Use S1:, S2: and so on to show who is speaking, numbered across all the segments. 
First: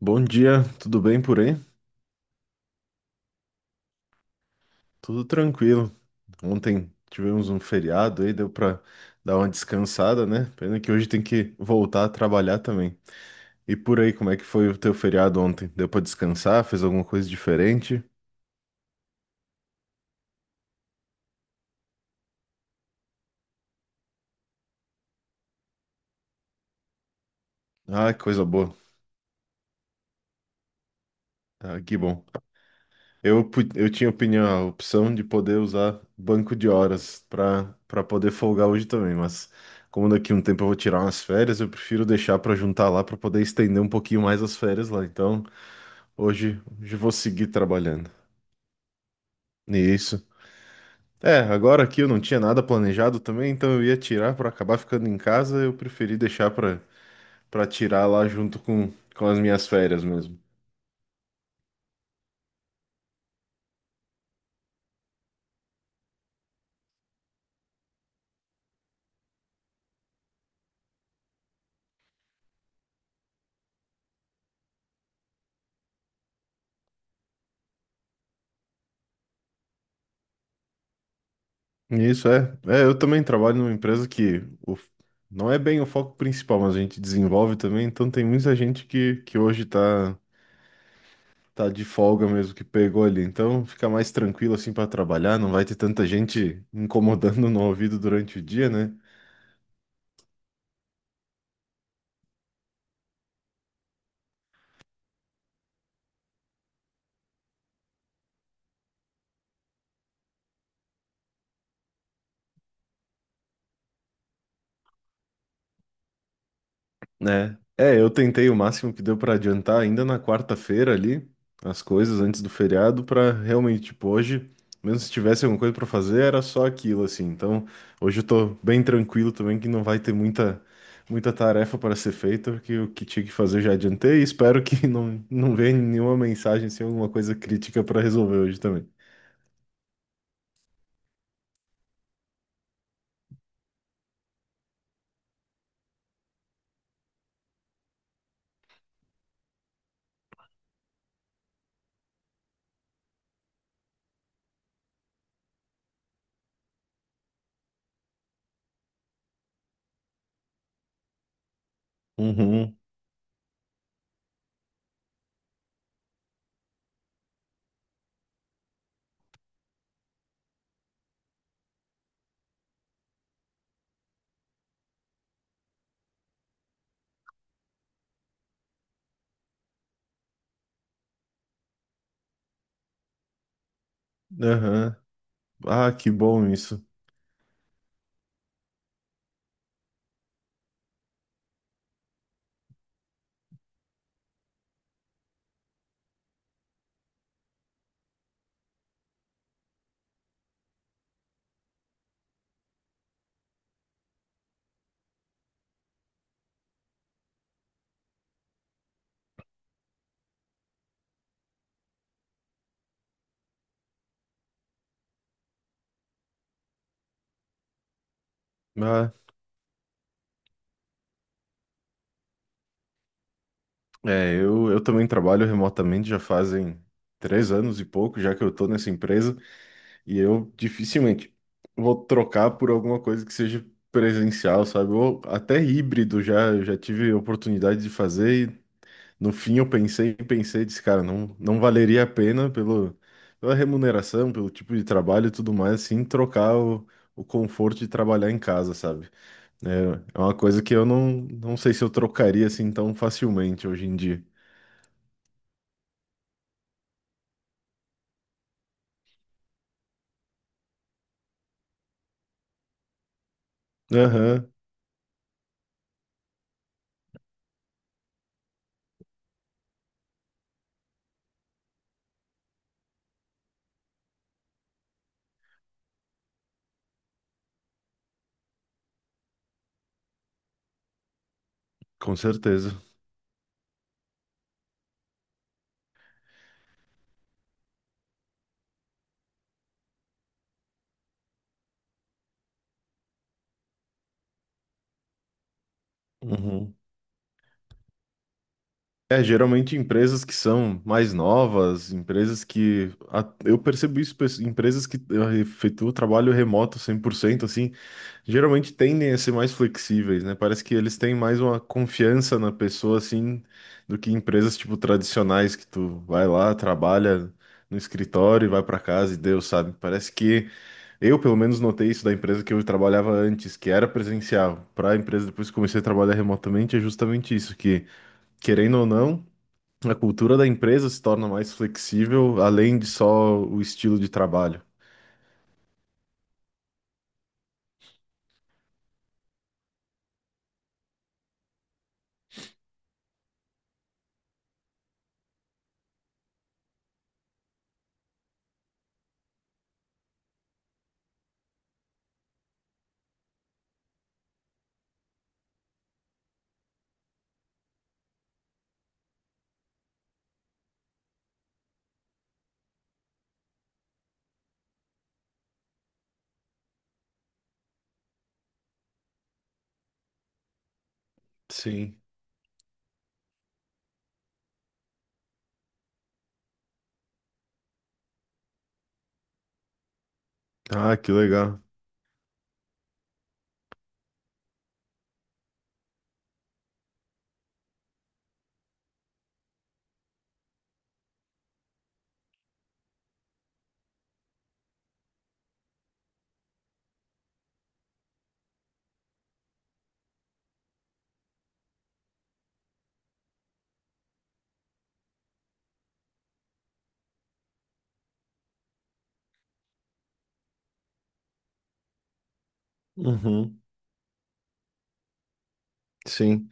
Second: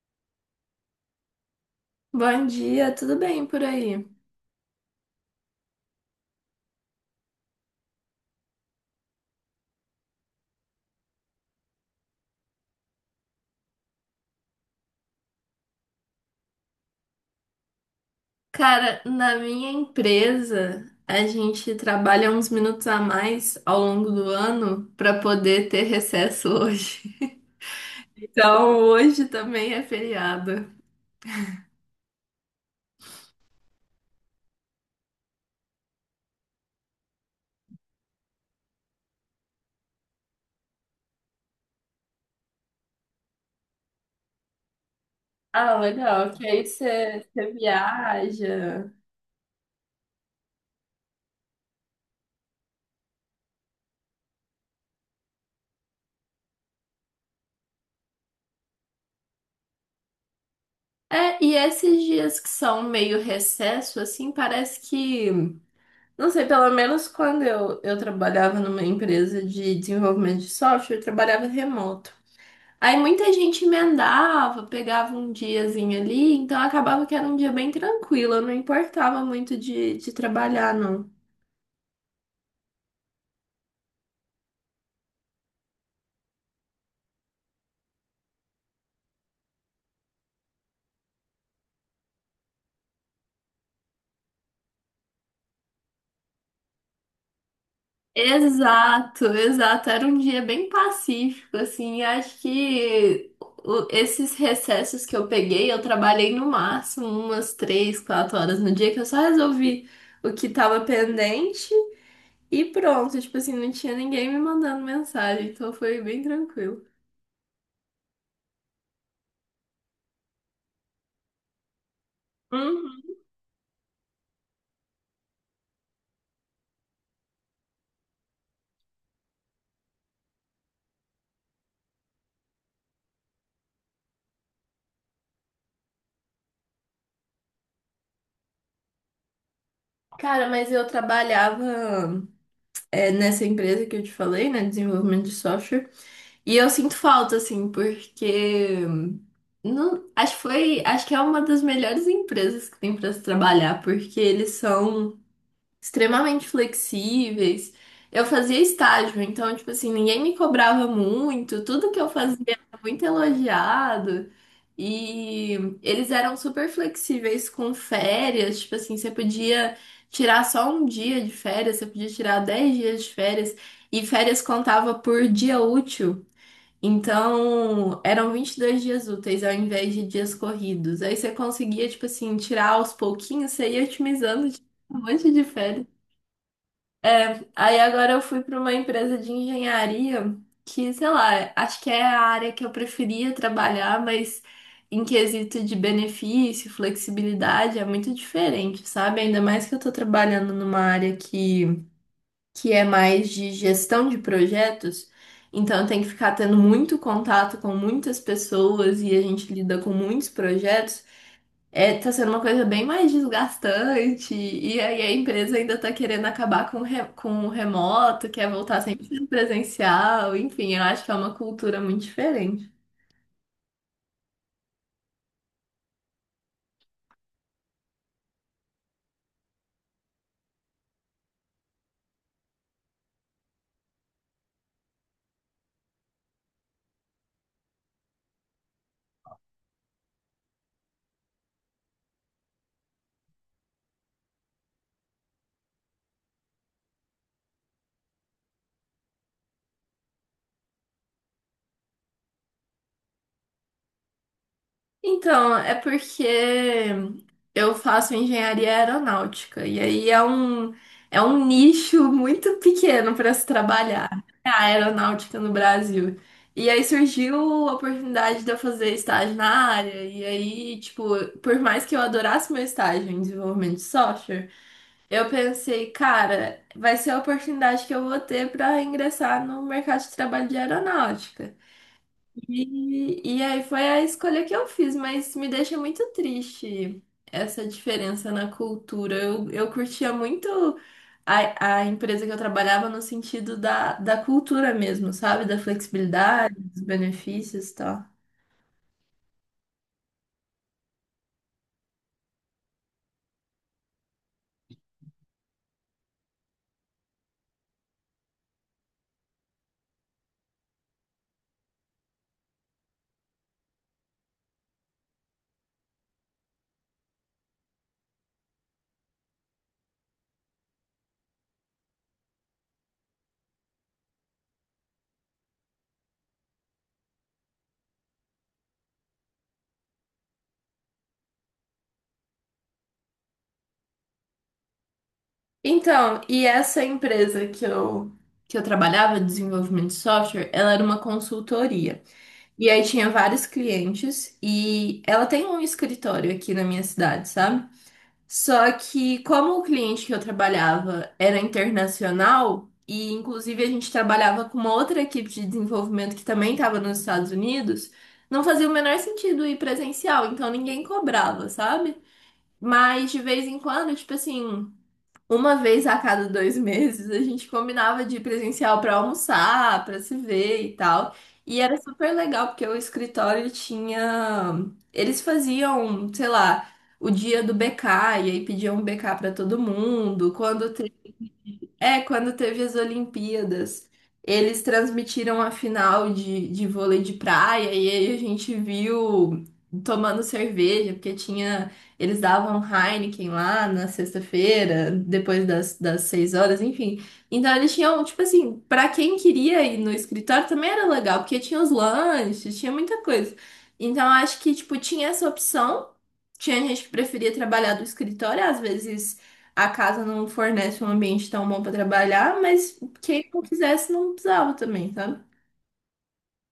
S1: Bom dia, tudo bem por aí?
S2: Bom dia, tudo bem por aí?
S1: Tudo tranquilo. Ontem tivemos um feriado aí, deu pra dar uma descansada, né? Pena que hoje tem que voltar a trabalhar também. E por aí, como é que foi o teu feriado ontem? Deu pra descansar? Fez alguma coisa diferente?
S2: Cara, na minha empresa, a gente trabalha uns minutos a mais ao longo do ano para poder ter recesso hoje.
S1: Ah, que coisa boa.
S2: Então, hoje também é feriado.
S1: Ah, que bom. Eu tinha opinião, a opção de poder usar banco de horas pra para poder folgar hoje também, mas como daqui a um tempo eu vou tirar umas férias, eu prefiro deixar pra juntar lá pra poder estender um pouquinho mais as férias lá. Então.
S2: Ah, legal, que
S1: Hoje,
S2: aí
S1: hoje vou
S2: você
S1: seguir
S2: você
S1: trabalhando
S2: viaja.
S1: isso. É, agora aqui eu não tinha nada planejado também, então eu ia tirar para acabar ficando em casa, eu preferi deixar para tirar lá junto com as minhas férias mesmo.
S2: É, e esses dias que são meio recesso, assim, parece que. Não sei, pelo menos quando eu trabalhava numa empresa de desenvolvimento de software, eu trabalhava remoto. Aí muita gente emendava, pegava um diazinho ali, então acabava que era um dia bem tranquilo, eu não importava muito de trabalhar, não.
S1: Isso é. É, eu também trabalho numa empresa que o, não é bem o foco principal, mas a gente desenvolve também, então tem muita gente que hoje tá de folga mesmo que pegou ali, então fica mais tranquilo assim para trabalhar, não vai ter tanta gente incomodando no ouvido durante o dia, né?
S2: Exato, exato, era um dia bem pacífico, assim, acho que esses recessos que eu peguei, eu trabalhei no máximo umas 3, 4 horas no dia, que eu só resolvi o que tava pendente e pronto, tipo assim, não tinha ninguém me mandando mensagem, então foi bem tranquilo.
S1: né? É, eu tentei o máximo que deu pra adiantar ainda na quarta-feira ali, as coisas antes do
S2: Uhum.
S1: feriado, pra realmente, tipo, hoje, mesmo se tivesse alguma coisa pra fazer, era só aquilo, assim. Então, hoje eu tô bem tranquilo também, que não vai ter muita, muita tarefa para ser feita, porque o que tinha que fazer eu já adiantei e espero que não, não venha nenhuma mensagem, sem alguma coisa crítica pra resolver hoje também.
S2: Cara, mas eu trabalhava. É, nessa empresa que eu te falei, né, desenvolvimento de software. E eu sinto falta, assim, porque não, acho que foi, acho que é uma das melhores empresas que tem para se trabalhar, porque eles são extremamente flexíveis. Eu fazia estágio, então, tipo assim, ninguém me cobrava muito, tudo que eu fazia
S1: Uhum.
S2: era muito elogiado. E eles eram super flexíveis com férias, tipo assim, você podia tirar só um dia de férias, você podia tirar 10 dias de férias, e férias contava por dia útil. Então, eram 22 dias úteis ao invés de dias corridos. Aí você conseguia, tipo assim, tirar aos pouquinhos, você ia otimizando
S1: Aham.
S2: um monte de férias.
S1: Ah, que bom isso.
S2: Aí agora eu fui para uma empresa de engenharia que, sei lá, acho que é a área que eu preferia trabalhar, mas em quesito de benefício, flexibilidade, é muito diferente, sabe? Ainda mais que eu tô trabalhando numa área que é mais de gestão de projetos, então eu tenho que ficar tendo muito contato com muitas pessoas e a gente lida com muitos projetos. É, tá sendo uma coisa bem mais desgastante, e aí a empresa ainda tá querendo acabar com, com o remoto, quer voltar
S1: Ah.
S2: sempre presencial, enfim, eu acho que é uma cultura muito diferente.
S1: É, eu também trabalho remotamente já fazem 3 anos e pouco, já que eu tô nessa empresa, e eu dificilmente vou trocar por alguma coisa que seja presencial, sabe? Ou até híbrido já, eu já tive oportunidade de fazer, e no fim eu pensei, pensei, disse, cara, não, não valeria a pena pelo, pela remuneração, pelo tipo de trabalho e tudo mais, assim, trocar o conforto de trabalhar em casa, sabe? É, é uma coisa que eu não, não sei se eu trocaria assim tão facilmente hoje em dia.
S2: Então, é porque eu faço engenharia aeronáutica e aí é um nicho muito pequeno para se trabalhar, né,
S1: Aham,
S2: a aeronáutica no Brasil. E aí surgiu a oportunidade de eu fazer estágio na área. E aí, tipo, por mais que eu adorasse meu estágio em desenvolvimento de software, eu pensei, cara, vai ser a oportunidade que eu vou ter para ingressar no mercado de trabalho de aeronáutica.
S1: com certeza.
S2: E aí foi a escolha que eu fiz, mas me deixa muito triste essa diferença na cultura. Eu curtia muito a empresa que eu trabalhava no sentido da cultura mesmo, sabe? Da flexibilidade,
S1: Uhum.
S2: dos benefícios e tal.
S1: É, geralmente empresas que são mais novas, empresas que, eu percebo isso, empresas que efetuam trabalho remoto 100%, assim, geralmente tendem a ser mais flexíveis, né? Parece que eles têm mais uma confiança na pessoa, assim, do que empresas, tipo, tradicionais, que tu vai lá, trabalha no escritório e vai pra casa e deu, sabe? Parece que eu, pelo menos, notei isso da empresa que eu trabalhava antes, que era presencial, para a empresa depois que comecei a trabalhar remotamente, é justamente isso, que, querendo ou não, a cultura da empresa se torna mais flexível, além de só o estilo de trabalho.
S2: Então, e essa empresa que eu trabalhava, desenvolvimento de software, ela era uma consultoria. E aí tinha vários clientes e ela tem um escritório aqui na minha cidade, sabe? Só que como o cliente que eu trabalhava era internacional, e inclusive a gente trabalhava com uma outra equipe de desenvolvimento que também estava nos Estados Unidos, não fazia o menor sentido ir presencial, então ninguém cobrava, sabe? Mas de vez em quando, tipo assim, uma vez a cada 2 meses a gente combinava de ir presencial para almoçar, para se ver e tal. E era
S1: Sim.
S2: super legal porque o escritório tinha. Eles faziam, sei lá, o dia do BK, e aí pediam um BK para todo mundo. Quando
S1: Ah, que legal.
S2: é, quando teve as Olimpíadas, eles transmitiram a final de vôlei de praia e aí a gente viu tomando cerveja, porque tinha, eles davam Heineken lá na sexta-feira, depois das 6 horas, enfim. Então eles tinham, tipo assim, pra quem queria ir no escritório também era legal, porque tinha os lanches, tinha muita coisa. Então acho que, tipo, tinha essa opção. Tinha gente que preferia trabalhar do escritório, às vezes. A casa não fornece um ambiente tão bom para trabalhar, mas quem não
S1: Uhum.
S2: quisesse não precisava também, sabe?
S1: Sim.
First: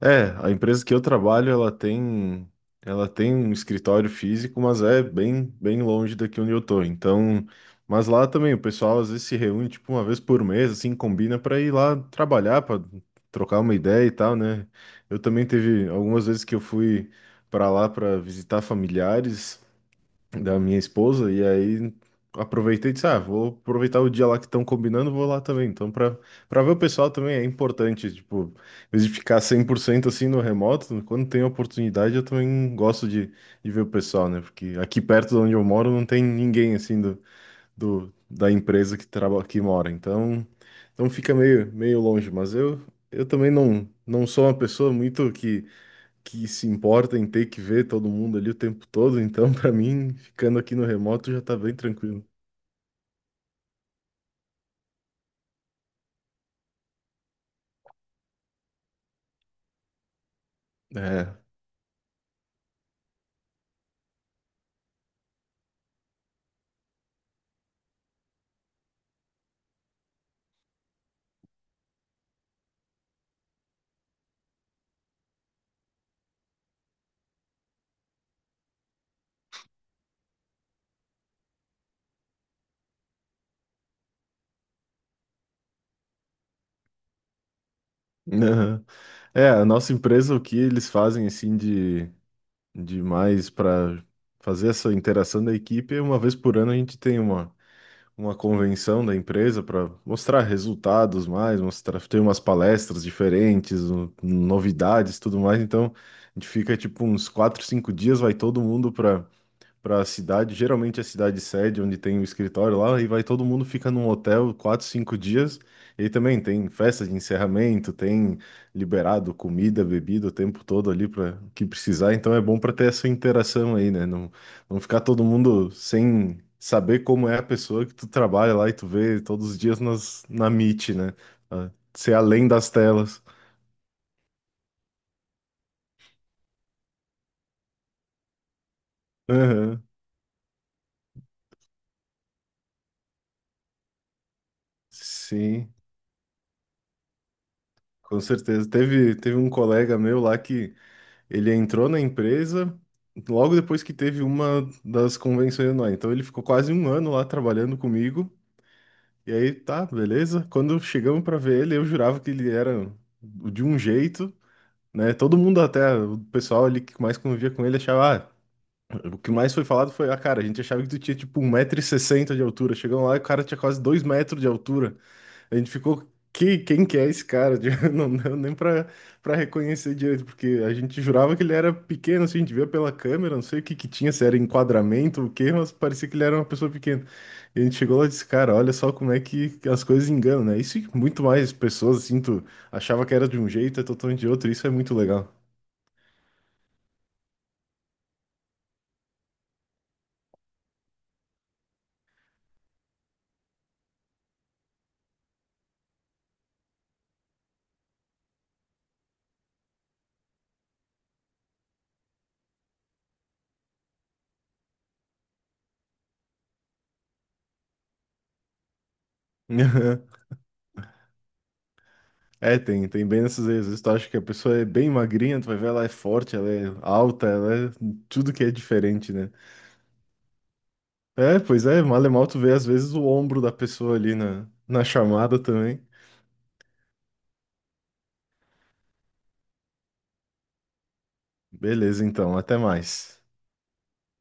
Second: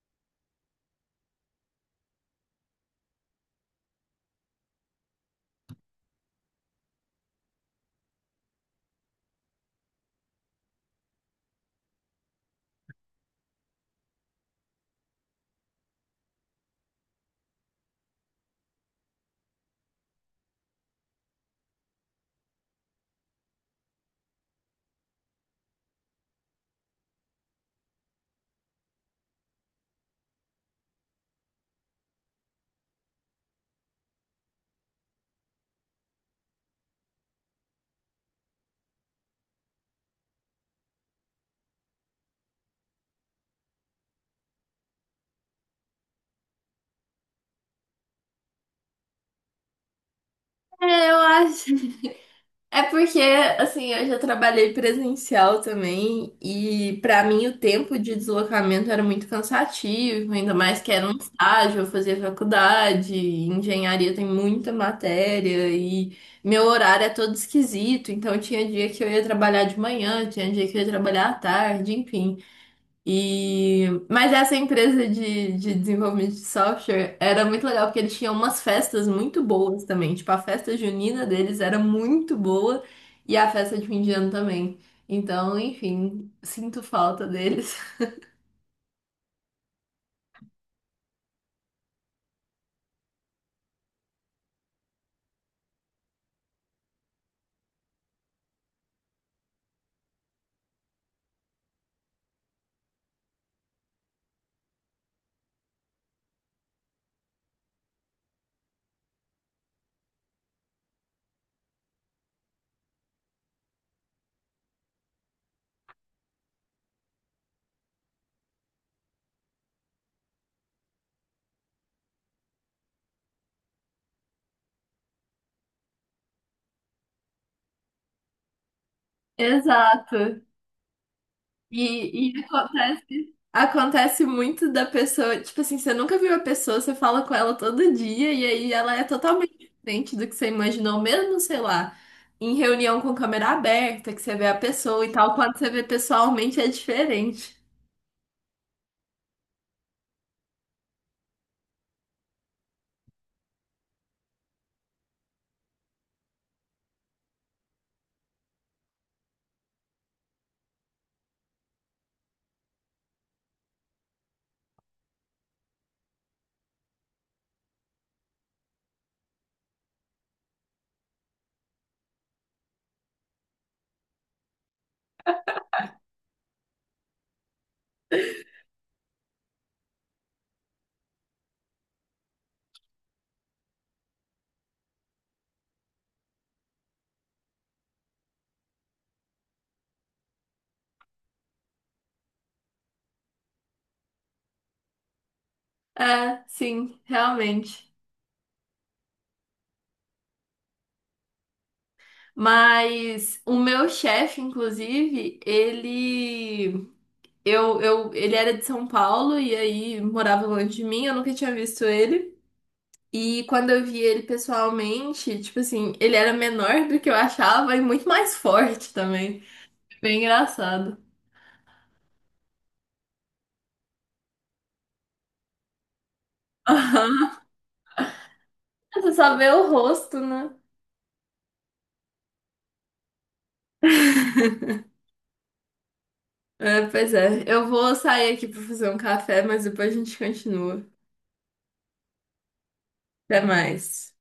S1: É, a empresa que eu trabalho, ela tem um escritório físico, mas é bem, bem longe daqui onde eu tô. Então, mas lá também o pessoal às vezes se reúne tipo uma vez por mês, assim, combina para ir lá trabalhar, para trocar uma ideia e tal, né? Eu também teve algumas vezes que eu fui para lá para visitar familiares da minha esposa, e aí aproveitei e disse, ah, vou aproveitar o dia lá que estão combinando, vou lá também. Então, para ver o pessoal também é importante, tipo, em vez de ficar 100% assim no remoto, quando tem oportunidade eu também gosto de ver o pessoal, né? Porque aqui perto de onde eu moro não tem ninguém assim do, do da empresa que trabalha que mora. então, fica meio longe, mas eu também não, não sou uma pessoa muito que se importa em ter que ver todo mundo ali o tempo todo, então pra mim, ficando aqui no
S2: É, eu
S1: remoto já tá
S2: acho.
S1: bem tranquilo.
S2: É porque, assim, eu já trabalhei presencial também e pra mim o tempo de deslocamento era muito cansativo, ainda mais que era um
S1: É.
S2: estágio, eu fazia faculdade, engenharia tem muita matéria e meu horário é todo esquisito, então tinha dia que eu ia trabalhar de manhã, tinha dia que eu ia trabalhar à tarde, enfim. E... Mas essa empresa de desenvolvimento de software era muito legal, porque eles tinham umas festas muito boas também. Tipo, a festa junina deles era muito boa e a festa de fim de ano também. Então, enfim, sinto falta deles.
S1: Aham. É, a nossa empresa, o que eles fazem assim de mais para fazer essa interação da equipe, é uma vez por ano a gente tem uma convenção da empresa para mostrar resultados mais, mostrar, tem umas palestras diferentes, novidades, tudo mais. Então, a gente fica tipo uns 4, 5 dias, vai todo mundo para a cidade, geralmente a cidade sede, onde tem o escritório lá, e vai todo mundo fica num hotel 4, 5 dias. E aí também tem festa de encerramento, tem liberado comida, bebida o tempo todo ali para que precisar. Então é bom para ter essa interação aí, né? Não, não ficar todo mundo sem saber como é a pessoa que tu trabalha lá e tu vê todos os dias nas,
S2: Exato.
S1: na Meet, né? Ah, ser
S2: E
S1: além das
S2: acontece.
S1: telas.
S2: Acontece muito da pessoa, tipo assim, você nunca viu a pessoa, você fala com ela todo dia e aí ela é totalmente
S1: Aham.
S2: diferente do que você imaginou, mesmo, sei lá, em reunião com câmera aberta, que você vê a pessoa e tal, quando você
S1: Sim,
S2: vê pessoalmente é diferente.
S1: com certeza. Teve um colega meu lá que ele entrou na empresa logo depois que teve uma das convenções anuais. Então ele ficou quase um ano lá trabalhando comigo. E aí, tá, beleza. Quando chegamos para ver ele, eu jurava que ele era de um jeito, né? Todo mundo, até o pessoal ali que mais convivia com ele, achava, ah, o que mais foi falado foi, ah, cara, a gente achava que tu tinha tipo 1,60 m de altura. Chegamos lá e o cara tinha quase 2 metros de altura. A gente ficou, que, quem que é esse cara? Não deu nem pra reconhecer direito, porque a gente jurava que ele era pequeno, assim, a gente via pela câmera, não sei o que que tinha, se era enquadramento ou o quê, mas parecia que ele era uma pessoa pequena. E a gente chegou lá e disse, cara, olha só como é que as coisas enganam, né? Isso e muito mais pessoas, assim, tu achava que era de um jeito, é totalmente de outro, isso é muito legal.
S2: É, sim, realmente. Mas o meu chefe, inclusive, ele eu ele era de São Paulo e aí morava longe de mim, eu nunca tinha visto ele. E quando eu vi ele pessoalmente, tipo assim, ele era menor do que eu achava e muito mais forte também. Bem engraçado.
S1: É, tem bem nessas vezes. Às vezes tu acha que a pessoa é bem magrinha, tu vai ver, ela é forte, ela é alta,
S2: Aham.
S1: ela é tudo que é
S2: Você
S1: diferente, né?
S2: só vê o rosto, né?
S1: É, pois é, mal e mal tu vê às vezes o ombro da pessoa ali na chamada também.
S2: É, pois é. Eu vou sair aqui pra fazer um café, mas depois a gente continua.
S1: Beleza, então, até mais.
S2: Até mais.